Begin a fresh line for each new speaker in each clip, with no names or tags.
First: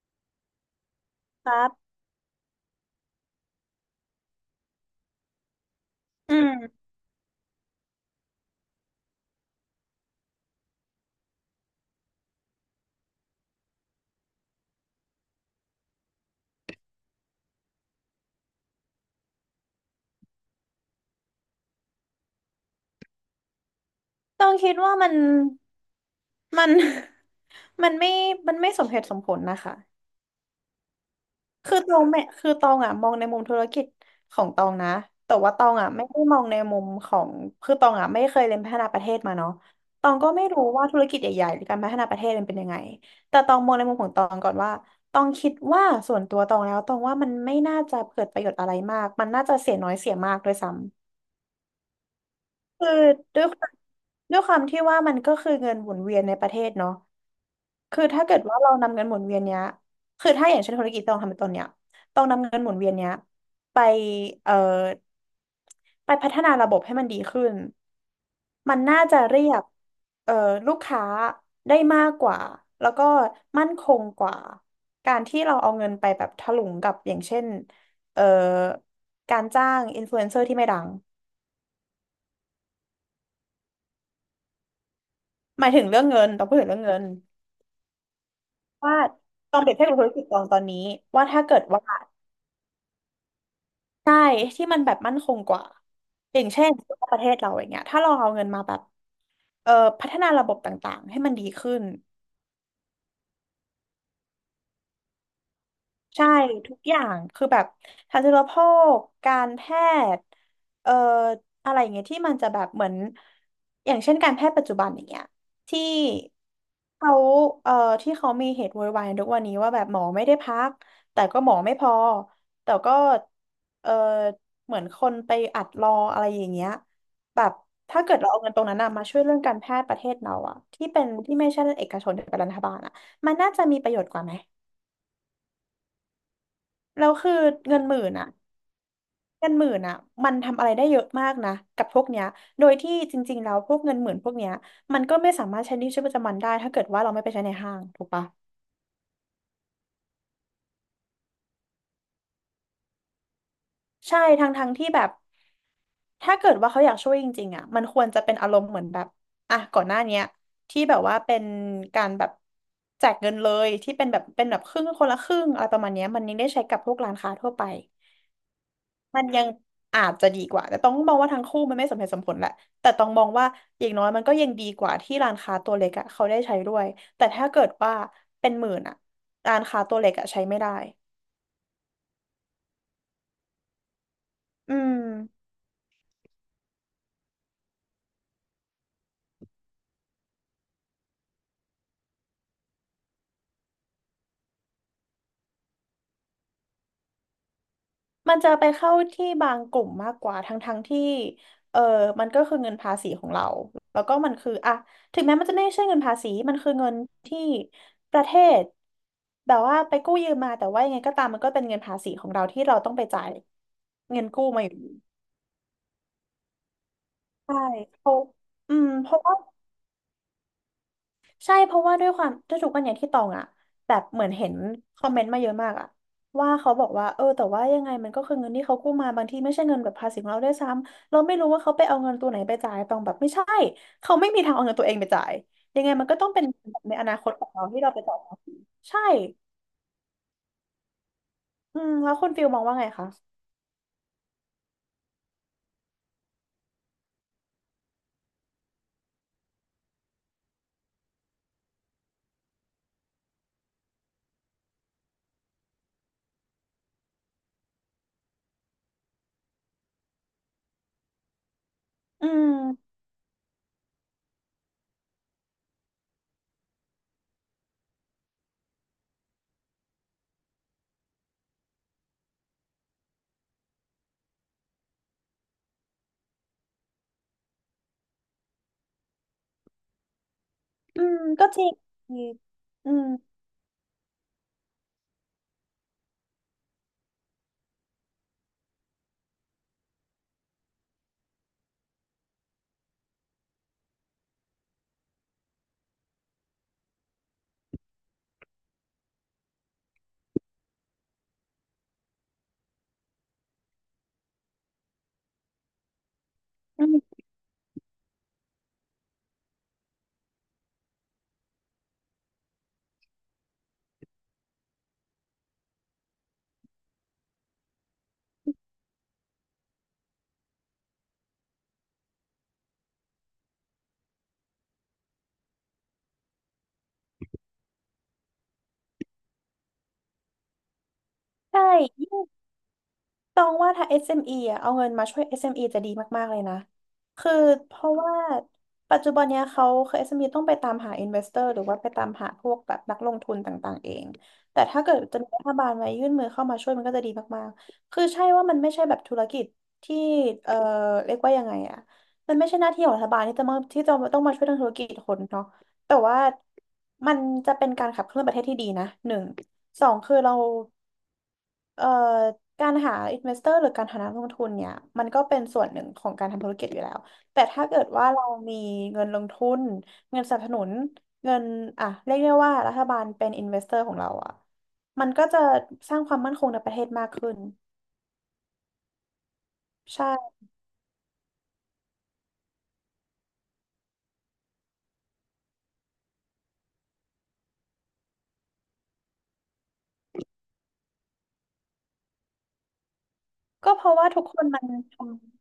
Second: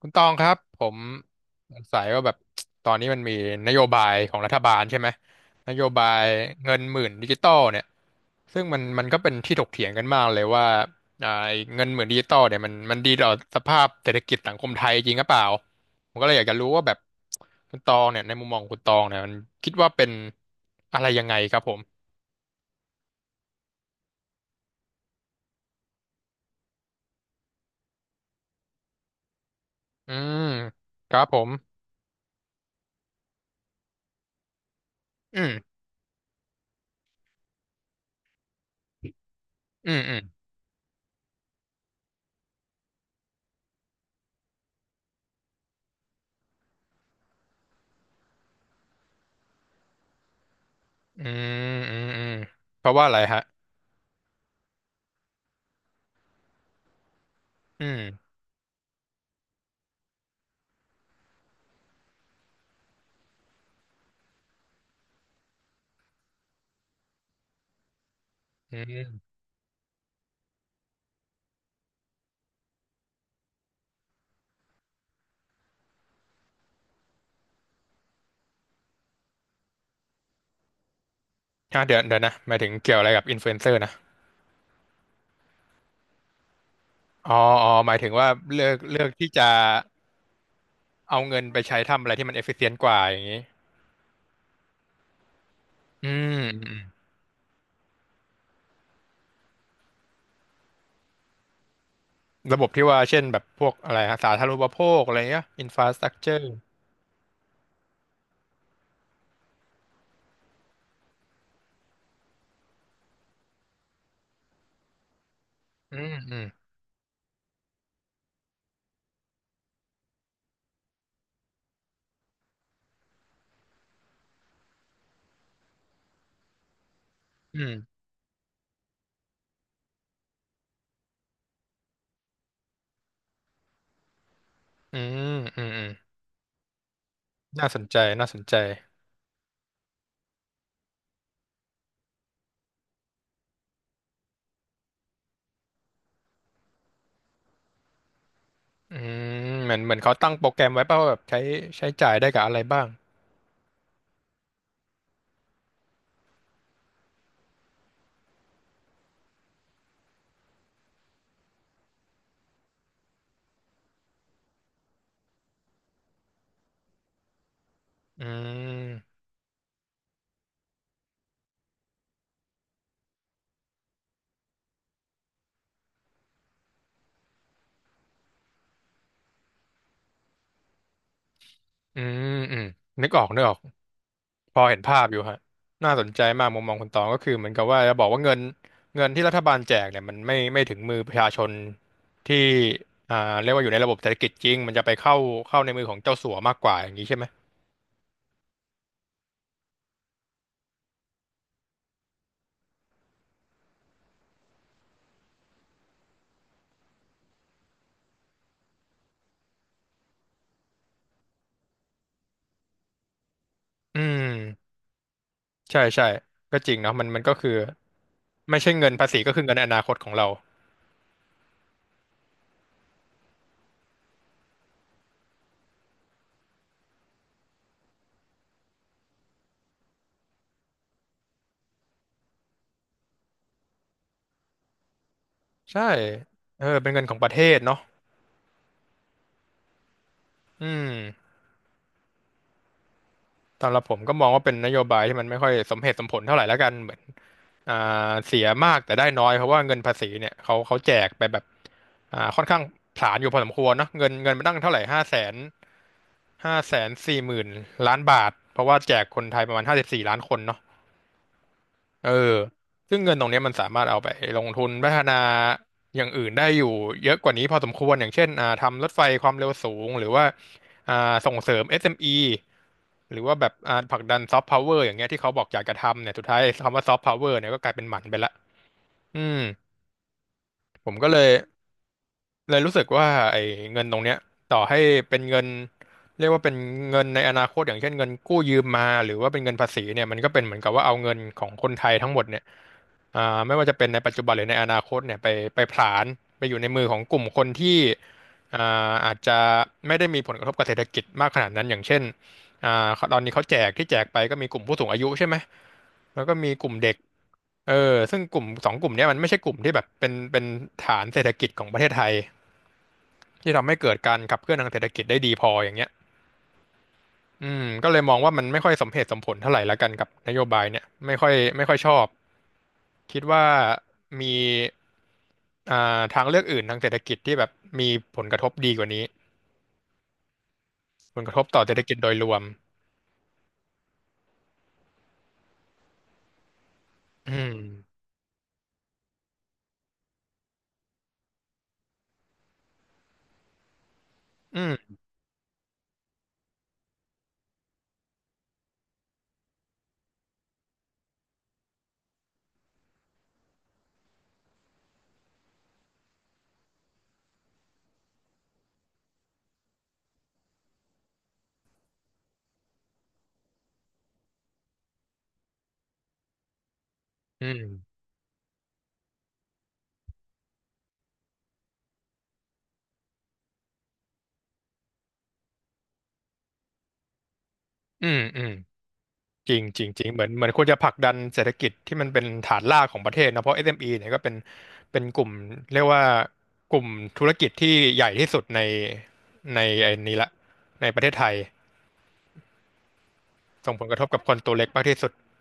คุณตองครับผม
ครั
สง
บ
สัยว่าแบบตอนนี้มันมีนโยบายของรัฐบาลใช่ไหมนโยบาย
อืม
เงินหมื่นดิจิตอลเนี่ยซึ่งมันก็เป็นที่ถกเถียงกันมากเลยว่าไอ้เงินหมื่นดิจิตอลเนี่ยมันดีต่อสภาพเศรษฐกิจสังคมไทยจริงหรือเปล่าผมก็เลยอยากจะรู้ว่าแบบคุณตองเนี่ยในมุมมองของคุณตองเนี่ยมันคิดว่าเป็นอะไรยังไงครับผม
ต้องคิดว่ามัน มันไม่มันไม่สมเหตุสมผลนะคะ
อืมครับผม
คือตองไม่คือตองอ่ะมองในมุมธุรกิจของตองนะ แต่
อื
ว่าตอง
ม
อ่ะไม่ได้มองในมุมของคือตองอ่ะไม่เคยเรียนพัฒนาประเทศมาเนาะ
อืม
ตอ
อื
ง
ม
ก็ไม่รู้ว่าธุรกิจใหญ่ๆหรือการพัฒนาประเทศมันเป็นยังไง แต่ตองมองในมุมของตองก่อนว่าตองคิดว่าส่วนตัวตองแล้วตองว่ามันไม่น่าจะเกิดประโยชน์อะไรมากมันน่าจะเสียน้อยเสียมากด้วยซ้ำ
อืมอืมอืมเพ
คือ
ราะว่าอะไรฮะ
ด้วยความด้วยความที่ว่ามันก็คือเงินหมุนเวียนในประเทศเนาะ
อื
คือถ้า
ม
เกิดว่าเรานำเงินหมุนเวียนเนี้ยคือถ้าอย่างเช่นธุรกิจต้องทำเป็นต้นเนี้ยต้องนำเงินหมุนเวียนเนี้ยไปเอ่อไปพัฒนาระบบให้มันดีขึ้น
อื
มันน่าจะ
ม
เรียกเอ่อลูกค้าได้มากกว่าแล้วก็มั่นคงกว่าการที่เราเอาเงินไปแบบถลุงกับอย่างเช่นเอ่อการจ้างอินฟลูเอนเซอร์ที่ไม่ดัง
อ่ะเดี๋ยวเดี๋ยวนะหมายถึงเกี่ยวอะไรกับอินฟลูเอนเซอร์นะ
หมายถึงเรื่องเงินต้องพูดถึงเรื่องเงิน
อ๋ออ๋อหมายถึงว่าเลือก
ว่า
เลือกที่จะ
ลองเปรียบเทียบกับธุรกิจกองตอนนี้
เอา
ว่า
เงิ
ถ้า
น
เกิ
ไป
ด
ใช้
ว่า
ทำอะไรที่มันเอฟฟิเชนต์กว่าอย่างนี้
ใช่ที่มันแบบมั่นคงกว่า
อืม
อย่างเช่
อื
น
ม
สมมุติว่าประเทศเราอย่างเงี้ยถ้าเราเอาเงินมาแบบเอ่อพัฒนาระบบต่างๆให้มันดีขึ้น
ระบบที่ว่าเช่นแบบพวกอะไรฮะสาธารณูปโภคอะไรเงี้ยอินฟราสตรัก
ใช่
เจอร์
ทุกอย่างคือแบบทันตแพทย์การแพทย์เอ่ออะไรอย่างเงี้ยที่มันจะแบบเหมือนอย่างเช่นการแพทย์ปัจจุบันอย่างเงี้ยที่
อืมอืม
เขาเอ่อที่เขามีเหตุโวยวายทุกวันนี้ว่าแบบหมอไม่ได้พักแต่ก็หมอไม่พอแต่ก็เอ่อเหมือนคนไปอัดรออะไรอย่างเงี้ยแบบ
อืม
ถ้าเกิดเราเอาเงินตรงนั้นนะมาช่วยเรื่องการแพทย์ประเทศเราอะที่เป็นที่ไม่ใช่เอกชนแต่เป็นรัฐบาลอะมันน่าจะมีประโยชน์กว่าไหม
อืมอืมอืม
แล้วคือ
น่าส
เงิน
น
ห
ใจ
มื่น
น่า
อ่ะ
สนใจ
เงินหมื่นอ่ะมันทำอะไรได้เยอะมากนะกับพวกเนี้ยโดยที่จริงๆแล้วพวกเงินหมื่นพวกเนี้ยมันก็ไม่สามารถใช้ในชีวิตประจำวันได้ถ้าเกิดว่าเราไม่ไปใช้ในห้างถูกปะ
อืมเหมือนเหมือนเขาตั้งโปรแกรมไว้ป่ะว่าแบบใช้ใช้จ่ายได้กับอะไรบ้าง
ใช่ทั้งที่แบบถ้าเกิดว่าเขาอยากช่วยจริงๆอ่ะมันควรจะเป็นอารมณ์เหมือนแบบอ่ะก่อนหน้าเนี้ยที่แบบว่าเป็นการแบบแจกเงินเลยที่เป็นแบบครึ่งคนละครึ่งอะไรประมาณเนี้ยมันยังได้ใช้กับพวกร้านค้าทั่วไป
อืม
มันยังอาจจะดีกว่าแต่ต้องมองว่าทั้งคู่มันไม่สมเหตุสมผลแหละแต่ต้องมองว่าอย่างน้อยมันก็ยังดีกว่าที่ร้านค้าตัวเล็กอะเขาได้ใช้ด้วยแต่ถ้าเกิดว่าเป็นหมื่นอะร้านค้าตัวเล็กอะใช้ไม่ได้
อืมอืมนึกออกนึกออก พอ
อื
เห็น
ม
ภาพอยู่ฮะน่าสนใจมากมุมมองคุณตองก็คือเหมือนกับว่าจะบอกว่าเงินเงินที่รัฐบาลแจกเนี่ยมันไม่ถึงมือประชาชนที่อ่าเรียกว่าอยู่ในระบบเศรษฐกิจจริงมันจะไปเข้าในมือของเจ้าสัวมากกว่าอย่างนี้ใช่ไหม
มันจะไปเข้าที่บางกลุ่มมากกว่าทั้งที่เออมันก็คือเงินภาษีของเราแล้วก็มันคืออะถึงแม้มันจะไม่ใช่เงินภาษีมันคือเงินที่ประเทศแบบว่าไปกู้ยืมมาแต่ว่ายังไงก็ตามมันก็เป็นเงินภาษีของเราที่เราต้องไปจ่าย
อื
เงินกู้มาอ
ม
ยู่
ใช่ใช่ก็จริงเนาะมันมันก็คือ
ใช่เพราะ
ไม่ใช่
อืม
เงินภา
เพ
ษี
ราะ
ก็
ว่า
คือเงินในอนาคตของเรา
ใช่เพราะว่าด้วยความด้วถูกกันอย่างที่ตองอะแบบเหมือนเห็นคอมเมนต์มาเยอะมากอะว่าเขาบอกว่าเออแต่ว่ายังไงมันก็คือเงินที่เขากู้มาบางทีไม่ใช่เงินแบบภาษีของเราด้วยซ้ำเราไม่รู้ว่าเขาไปเอาเงินตัวไหนไปจ่ายตองแบบไม่ใช่เขาไม่มีทางเอาเงินตัวเองไปจ่ายยั
ใช่
งไงมันก็ต้องเป็น
เออ
แบบ
เป็น
ใน
เงิ
อ
นข
นา
องป
ค
ระ
ต
เท
ของ
ศ
เรา
เนาะ
ที่เราไปจ่ายภาษีใช่
อืม
อืมแล้วคุณฟิลมองว่าไงคะ
สำหรับผมก็มองว่าเป็นนโยบายที่มันไม่ค่อยสมเหตุสมผลเท่าไหร่แล้วกันเหมือนอ่เสียมากแต่ได้น้อยเพราะว่าเงินภาษีเนี่ยเขาแจกไปแบบค่อนข้างผลาญอยู่พอสมควรเนาะเงินมันตั้งเท่าไหร่540,000 ล้านบาทเพราะว่าแจกคนไทยประมาณ54 ล้านคนเนาะเออ
อืม
ซึ่งเงินตรงเนี้ยมันสามารถเอาไปลงทุนพัฒนาอย่างอื่นได้อยู่เยอะกว่านี้พอสมควรอย่างเช่นทำรถไฟความเร็วสูงหรือว่าอ่าส่งเสริมเอสเอ็มอี หรือว่าแบบผลักดันซอฟต์พาวเวอร์อย่างเงี้ยที่เขาบอกอยากจะทำเนี่ยสุดท้าย คำว่าซอฟต์พาวเวอร์เนี่ยก็กลายเป็นหมันไปละอืมผม
อื
ก็เล
ม
ย
ก็จริง
เลยรู้สึก
อืม
ว่าไอ้เงินตรงเนี้ยต่อให้เป็นเงินเรียกว่าเป็นเงินในอนาคตอย่างเช่นเงินกู้ยืมมาหรือว่าเป็นเงินภาษีเนี่ยมันก็เป็นเหมือนกับว่าเอาเงินของคนไทยทั้งหมดเนี่ย ไม่ว่าจะเป็นในปัจจุบันหรือในอนาคตเนี่ยไปผลาญไปอยู่ในมือของกลุ่มคนที่อ่อาจจะไม่ได้มีผลกระทบกับเศรษฐกิจมากขนาดนั้นอย่างเช่นตอนนี้เขาแจกที่แจกไปก็มีกลุ่มผู้สูงอายุใช่ไหมแล้วก็มีกลุ่ม
อื
เด็ก
ม
เออซึ่งกลุ่มสองกลุ่มเนี้ยมันไม่ใช่กลุ่มที่แบบเป็นฐานเศรษฐกิจของประเทศไทยที่ทำให้เกิดการขับเคลื่อนทางเศรษฐกิจได้ดีพออย่างเงี้ยอืมก็เลยมองว่ามันไม่ค่อยสมเหตุสมผลเท่าไหร่ละกันกับนโยบายเนี่ยไม่ค่อยชอบคิดว่ามี อ่าทางเลือกอื่นทางเศรษฐกิจที่แบบมีผลกระทบดีกว่านี้ผลกระทบ
ใช
ต่อเศรษฐกิจโดยร
่
วม
ต้องว่าถ้า SME อสเอ็มอีอ่ะเอาเงินมาช่วย SME จะดีมากๆเลยนะ
อื
คือ
ม
เพราะว่าปัจจุบันเนี้ยเขาคือ SME ต้องไปตามหา investor หรือว่าไปตามหาพวกแบบนักลงทุนต่างๆเองแต่
อื
ถ้าเกิ
ม
ดจะมีรัฐบาลมายื่นมือเข้ามาช่วยมันก็จะดีมากๆคือใช่ว่ามันไม่ใช่แบบธุรกิจที่เอ่อเรียกว่ายังไงอ่ะมันไม่ใช่หน้าที่ของรัฐบาลที่จะมาที่จะต้องมาช่วยทางธุรกิจคนเนาะแต่ว่ามันจะเป็นการขับเคลื่อนประเทศที่ดีนะหนึ่งสองคือเรา เอ่อการหาอินเวสเตอร์หรือการหานักลงทุนเนี่ยมันก็เป็นส่วนหนึ่งของการทำธุรกิจอยู่แล้วแต่
อื
ถ้าเกิด
ม
ว่าเรามีเงินลงทุนเงินสนับสนุนเงินอ่ะเรียกได้ว่ารัฐบาลเป็นอินเวสเตอร์ของเราอ่ะมันก็จะสร้างความมั่นคงในประเทศมากขึ้น
อืมอืมจริงจริงจ
ใช่
ริงเหมือนควรจะผลักดันเศรษฐกิจที่มันเป็นฐานรากของประเทศนะเพราะ SME เอ็มอีเนี่ยก็เป็นกลุ่มเรียกว่ากลุ่มธุรกิจที่ใหญ่ที่สุดในไอ้นี้ละในประเทศไทย
ก็
ส่ง
เพ
ผลก
ราะ
ระท
ว่า
บกับ
ทุก
ค
ค
น
น
ตัว
มั
เล็
น
กมาก
ท
ที่สุด
ำ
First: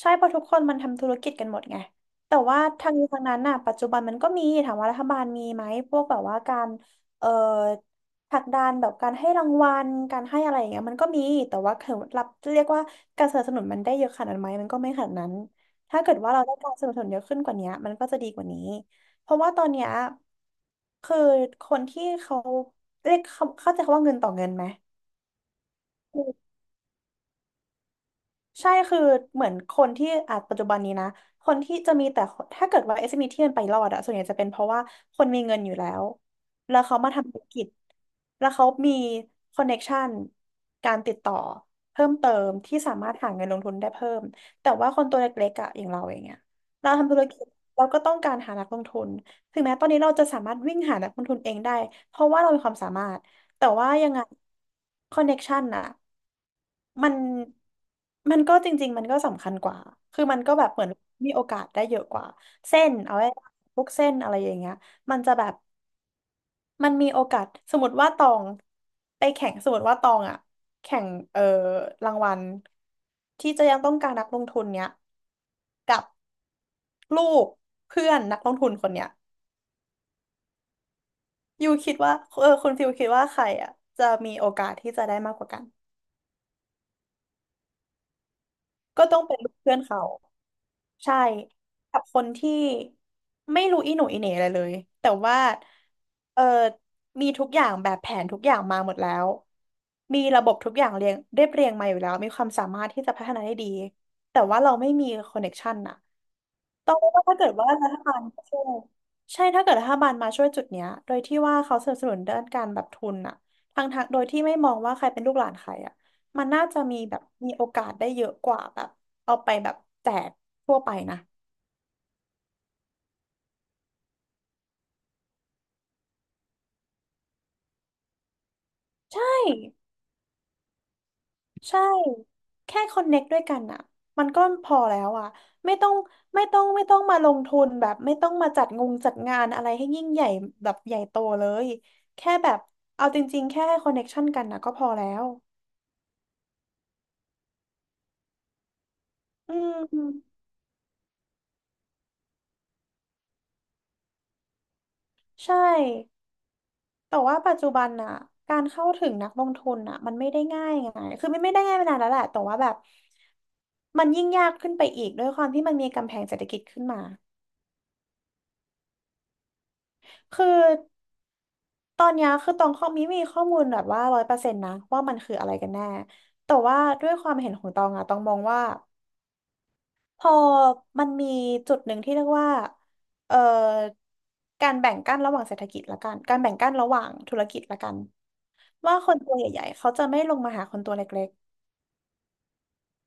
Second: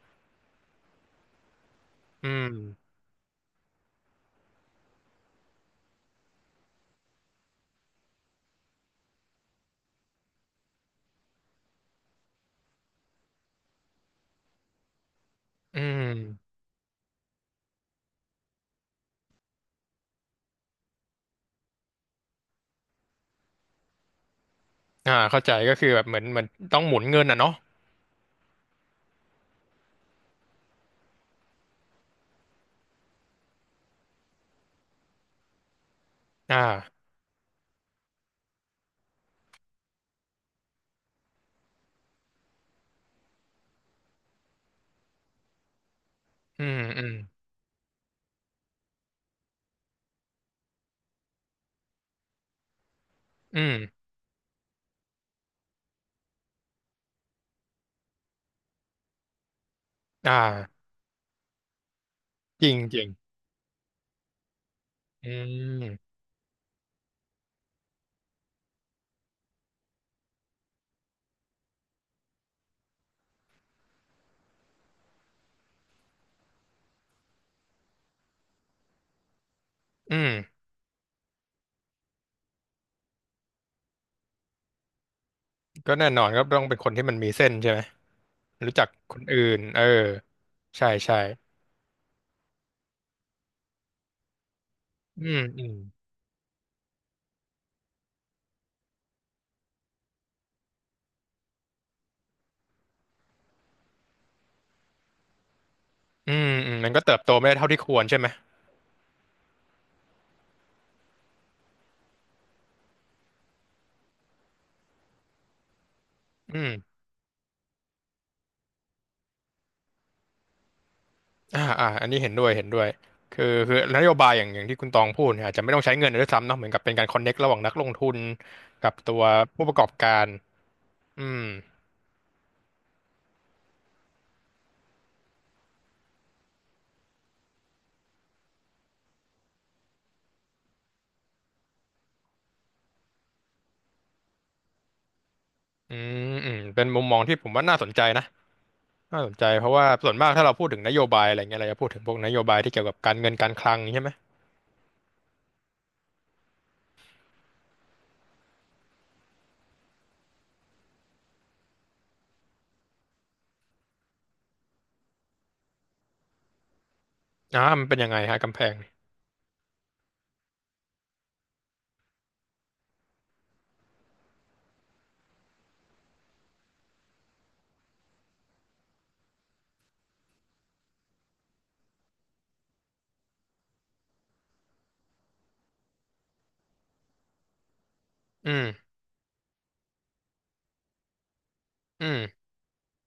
ใช่เพราะทุกคนมันทำธุรกิจกันหมดไง
อื
แต่
ม
ว่าทางนี้ทางนั้นน่ะปัจจุบันมันก็มีถามว่ารัฐบาลมีไหมพวกแบบว่าการเอ่อผลักดันแบบการให้รางวัลการให้อะไรอย่างเงี้ยมันก็มีแต่ว่าคือรับเรียกว่าการสนับสนุนมันได้เยอะขนาดนั้นไหมมันก็ไม่ขนาดนั้น
อื
ถ้าเกิดว่าเราได้
ม
การสนับสนุนเยอะขึ้นกว่านี้มันก็จะดีกว่านี้เพราะว่าตอนเนี้ยคือคนที่เขาเรียกเขาเข้าใจคำว่าเงินต่อเงินไหม
อ่าเข้าใจก็คือแบบเหมือนต้องหมุนเงินอ่ะเนาะ
ใช่คือเหมือนคนที่อาจปัจจุบันนี้นะคนที่จะมีแต่ถ้าเกิดว่า SME ที่มันไปรอดอะส่วนใหญ่จะเป็นเพราะว่าคนมีเงินอยู่แล้ว
อ่
แล้วเขา
า
มาทำธุรกิจแล้วเขามีคอนเน็กชันการติดต่อเพิ่มเติมที่สามารถหาเงินลงทุนได้เพิ่มแต่ว่าคนตัวเล็กๆอะอย่างเราอย่างเงี้ย
อืม
เรา
อืม
ทำธุรกิจเราก็ต้องการหานักลงทุนถึงแม้ตอนนี้เราจะสามารถวิ่งหานักลงทุนเองได้เพราะว่าเรามีความสามารถ
อื
แต่
ม
ว่ายังไงคอนเน็กชันอะ มันมันก็จริงๆมันก็สำคัญกว่าคือ
อ่
มันก็แบบเห
า
มือนมีโอกาสได้เยอะกว่า
จริง
เส้น
จริง
เอาไว้พวกเส้นอะไรอย่างเงี้ยมัน
อื
จะแบบ
ม
มันมีโอกาสสมมติว่าตองไปแข่งสมมติว่าตองอะแข่งรางวัลที่จะยังต้องการนักลงทุนเนี้ยลูกเพื่อนนักลงทุนคนเนี้ย
อืม
ยูคิดว่าเออคุณฟิลคิดว่าใครอะจะมีโอกาสที่จะได้มากกว่ากัน
ก็แน่นอนก็ต้องเป็นคนที่มันมีเส้นใช่ไหมรู้จัก
ก็
ค
ต้อง
น
เป็น
อื่
ลูก
น
เพื่อ
เอ
น
อ
เขา
ใช่
ใช่
ใช่
กับคนที่ไม่รู้อีหนูอีเหน่อะไรเลยแต่
อื
ว่า
มอืม
เออมีทุกอย่างแบบแผนทุกอย่างมาหมดแล้วมีระบบทุกอย่างเรียงเรียบเรียงมาอยู่แล้วมีความสามารถที่จะพัฒนาได้ดีแต่ว่าเราไม่มีคอนเน็กชันอะ
อืมอืมมั
ต้
น
อง
ก็เติบ
ว่า
โต
ถ้า
ไม่
เกิด
ได้เท่า
ว่า
ที่
รั
ค
ฐ
วร
บา
ใช่
ล
ไหม
มาช่วยใช่ถ้าเกิดรัฐบาลมาช่วยจุดเนี้ยโดยที่ว่าเขาสนับสนุนด้านการแบบทุนอะทางโดยที่ไม่มองว่าใครเป็นลูกหลานใครอะมัน
อื
น่าจะ
ม
มีแบบมีโอกาสได้เยอะกว่าแบบเอาไปแบบแจกทั่วไปนะ
อ่าอ่าอันนี้เห็นด้วยเห็นด้วยคือนโยบายอย่างที่คุณตองพูดเนี่ยอาจจะไม่ต้องใช้เงินด้วยซ้ำเนาะเหมือนกับเป็นการคอนเน็กระหว่างนักลงทุนกับตัว
ใช่
ผู้ประกอบการอืม
ใช่แค่คอนเน็กด้วยกันอ่ะมันก็พอแล้วอ่ะไม่ต้องไม่ต้องมาลงทุนแบบไม่ต้องมาจัดงงจัดงานอะไรให้ยิ่งใหญ่แบบใหญ่โตเลยแค่แบบเอาจริงๆแค่ให้คอนเน็กชันกันนะก็พอแล้ว
อืมอืมเป็นมุมมองที่ผมว่าน่าสนใจนะน่าสนใจ
อื
เพราะว่าส่วนมาก
ม
ถ้าเราพูดถึงนโยบายอะไรเงี้ยเราจะพูดถึงพวกนโยบายที่เกี่ยวกับการเงินการคลังใช่ไหม
ใช่แต่ว่าปัจจุบันน่ะการเข้าถึงนักลงทุนน่ะมันไม่ได้ง่ายไงคือไม่ได้ง่ายมานานแล้วแหละแต่ว่าแบบมันยิ่งยากขึ้นไปอีกด้วยความที่มันมีกำแพงเศรษฐกิจขึ้นมา
อ่ามันเป็นยังไงฮะกำแพง
คือตอนเนี้ยคือตองข้อมีข้อมูลแบบว่าร้อยเปอร์เซ็นต์นะว่ามันคืออะไรกันแน่แต่ว่าด้วยความเห็นของตองอะตองมองว่า พอมันมีจุดหนึ่งที่เรียกว่าเอ่อการแบ่งกั้นระหว่างเศรษฐกิจละกันการแบ่งกั้นระหว่างธุรกิจละกัน
อืม
ว่าคนตัวใหญ่ๆเขาจะไม่ลงมาหาคนตัวเล็ก
อืม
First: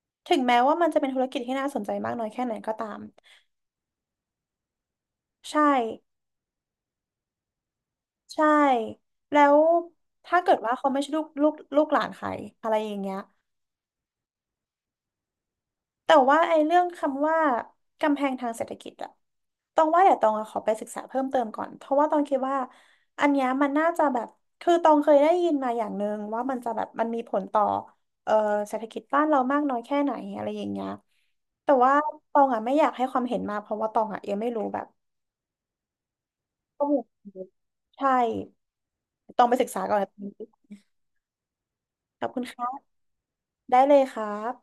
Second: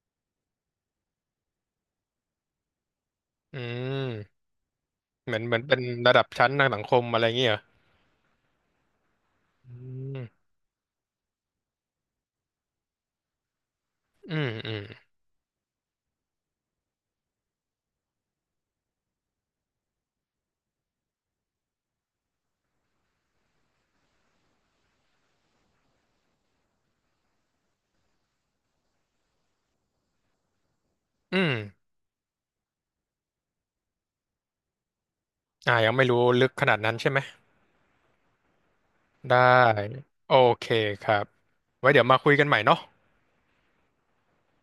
ๆ ถึงแม้ว่ามันจะเป็นธุรกิจที่น่าสนใจมากน้อยแค่ไหนก็ตาม
อืม เหมือนเหมือ
ใช่
นเป็นระดับชั้นทางสังคมอะไรอย่างเงี้ยเหรอ
ใช่แล้ว
อืม
ถ้าเกิดว่าเขาไม่ใช่ลูกหลานใครอะไรอย่างเงี้ย
อืม อืม
แต่ว่าไอ้เรื่องคำว่ากำแพงทางเศรษฐกิจอะตองว่าเดี๋ยวตองอะขอไปศึกษาเพิ่มเติมก่อนเพราะว่าตองคิดว่าอันเนี้ยมันน่าจะแบบคือตองเคยได้ยินมาอย่างหนึ่งว่ามันจะแบบมันมีผลต่อเอ่อเศรษฐกิจบ้านเรามากน้อยแค่ไหนอะไรอย่างเงี้ย
อืม
แต่ว่าตองอะไม่อยากให้ความเห็นมาเพราะว่าตองอะยังไม่รู้แบบ
อ่ายังไม่รู้ลึกขนาด
ข้อ
นั้น
มูล
ใช่ไหม
ใช่
ได้
ตองไปศึกษาก่อน
โอเคครับไว้เดี๋ยวมา
ขอ
คุ
บ
ย
คุ
กั
ณ
นใหม่เนาะ
ค่ะได้เลยครับ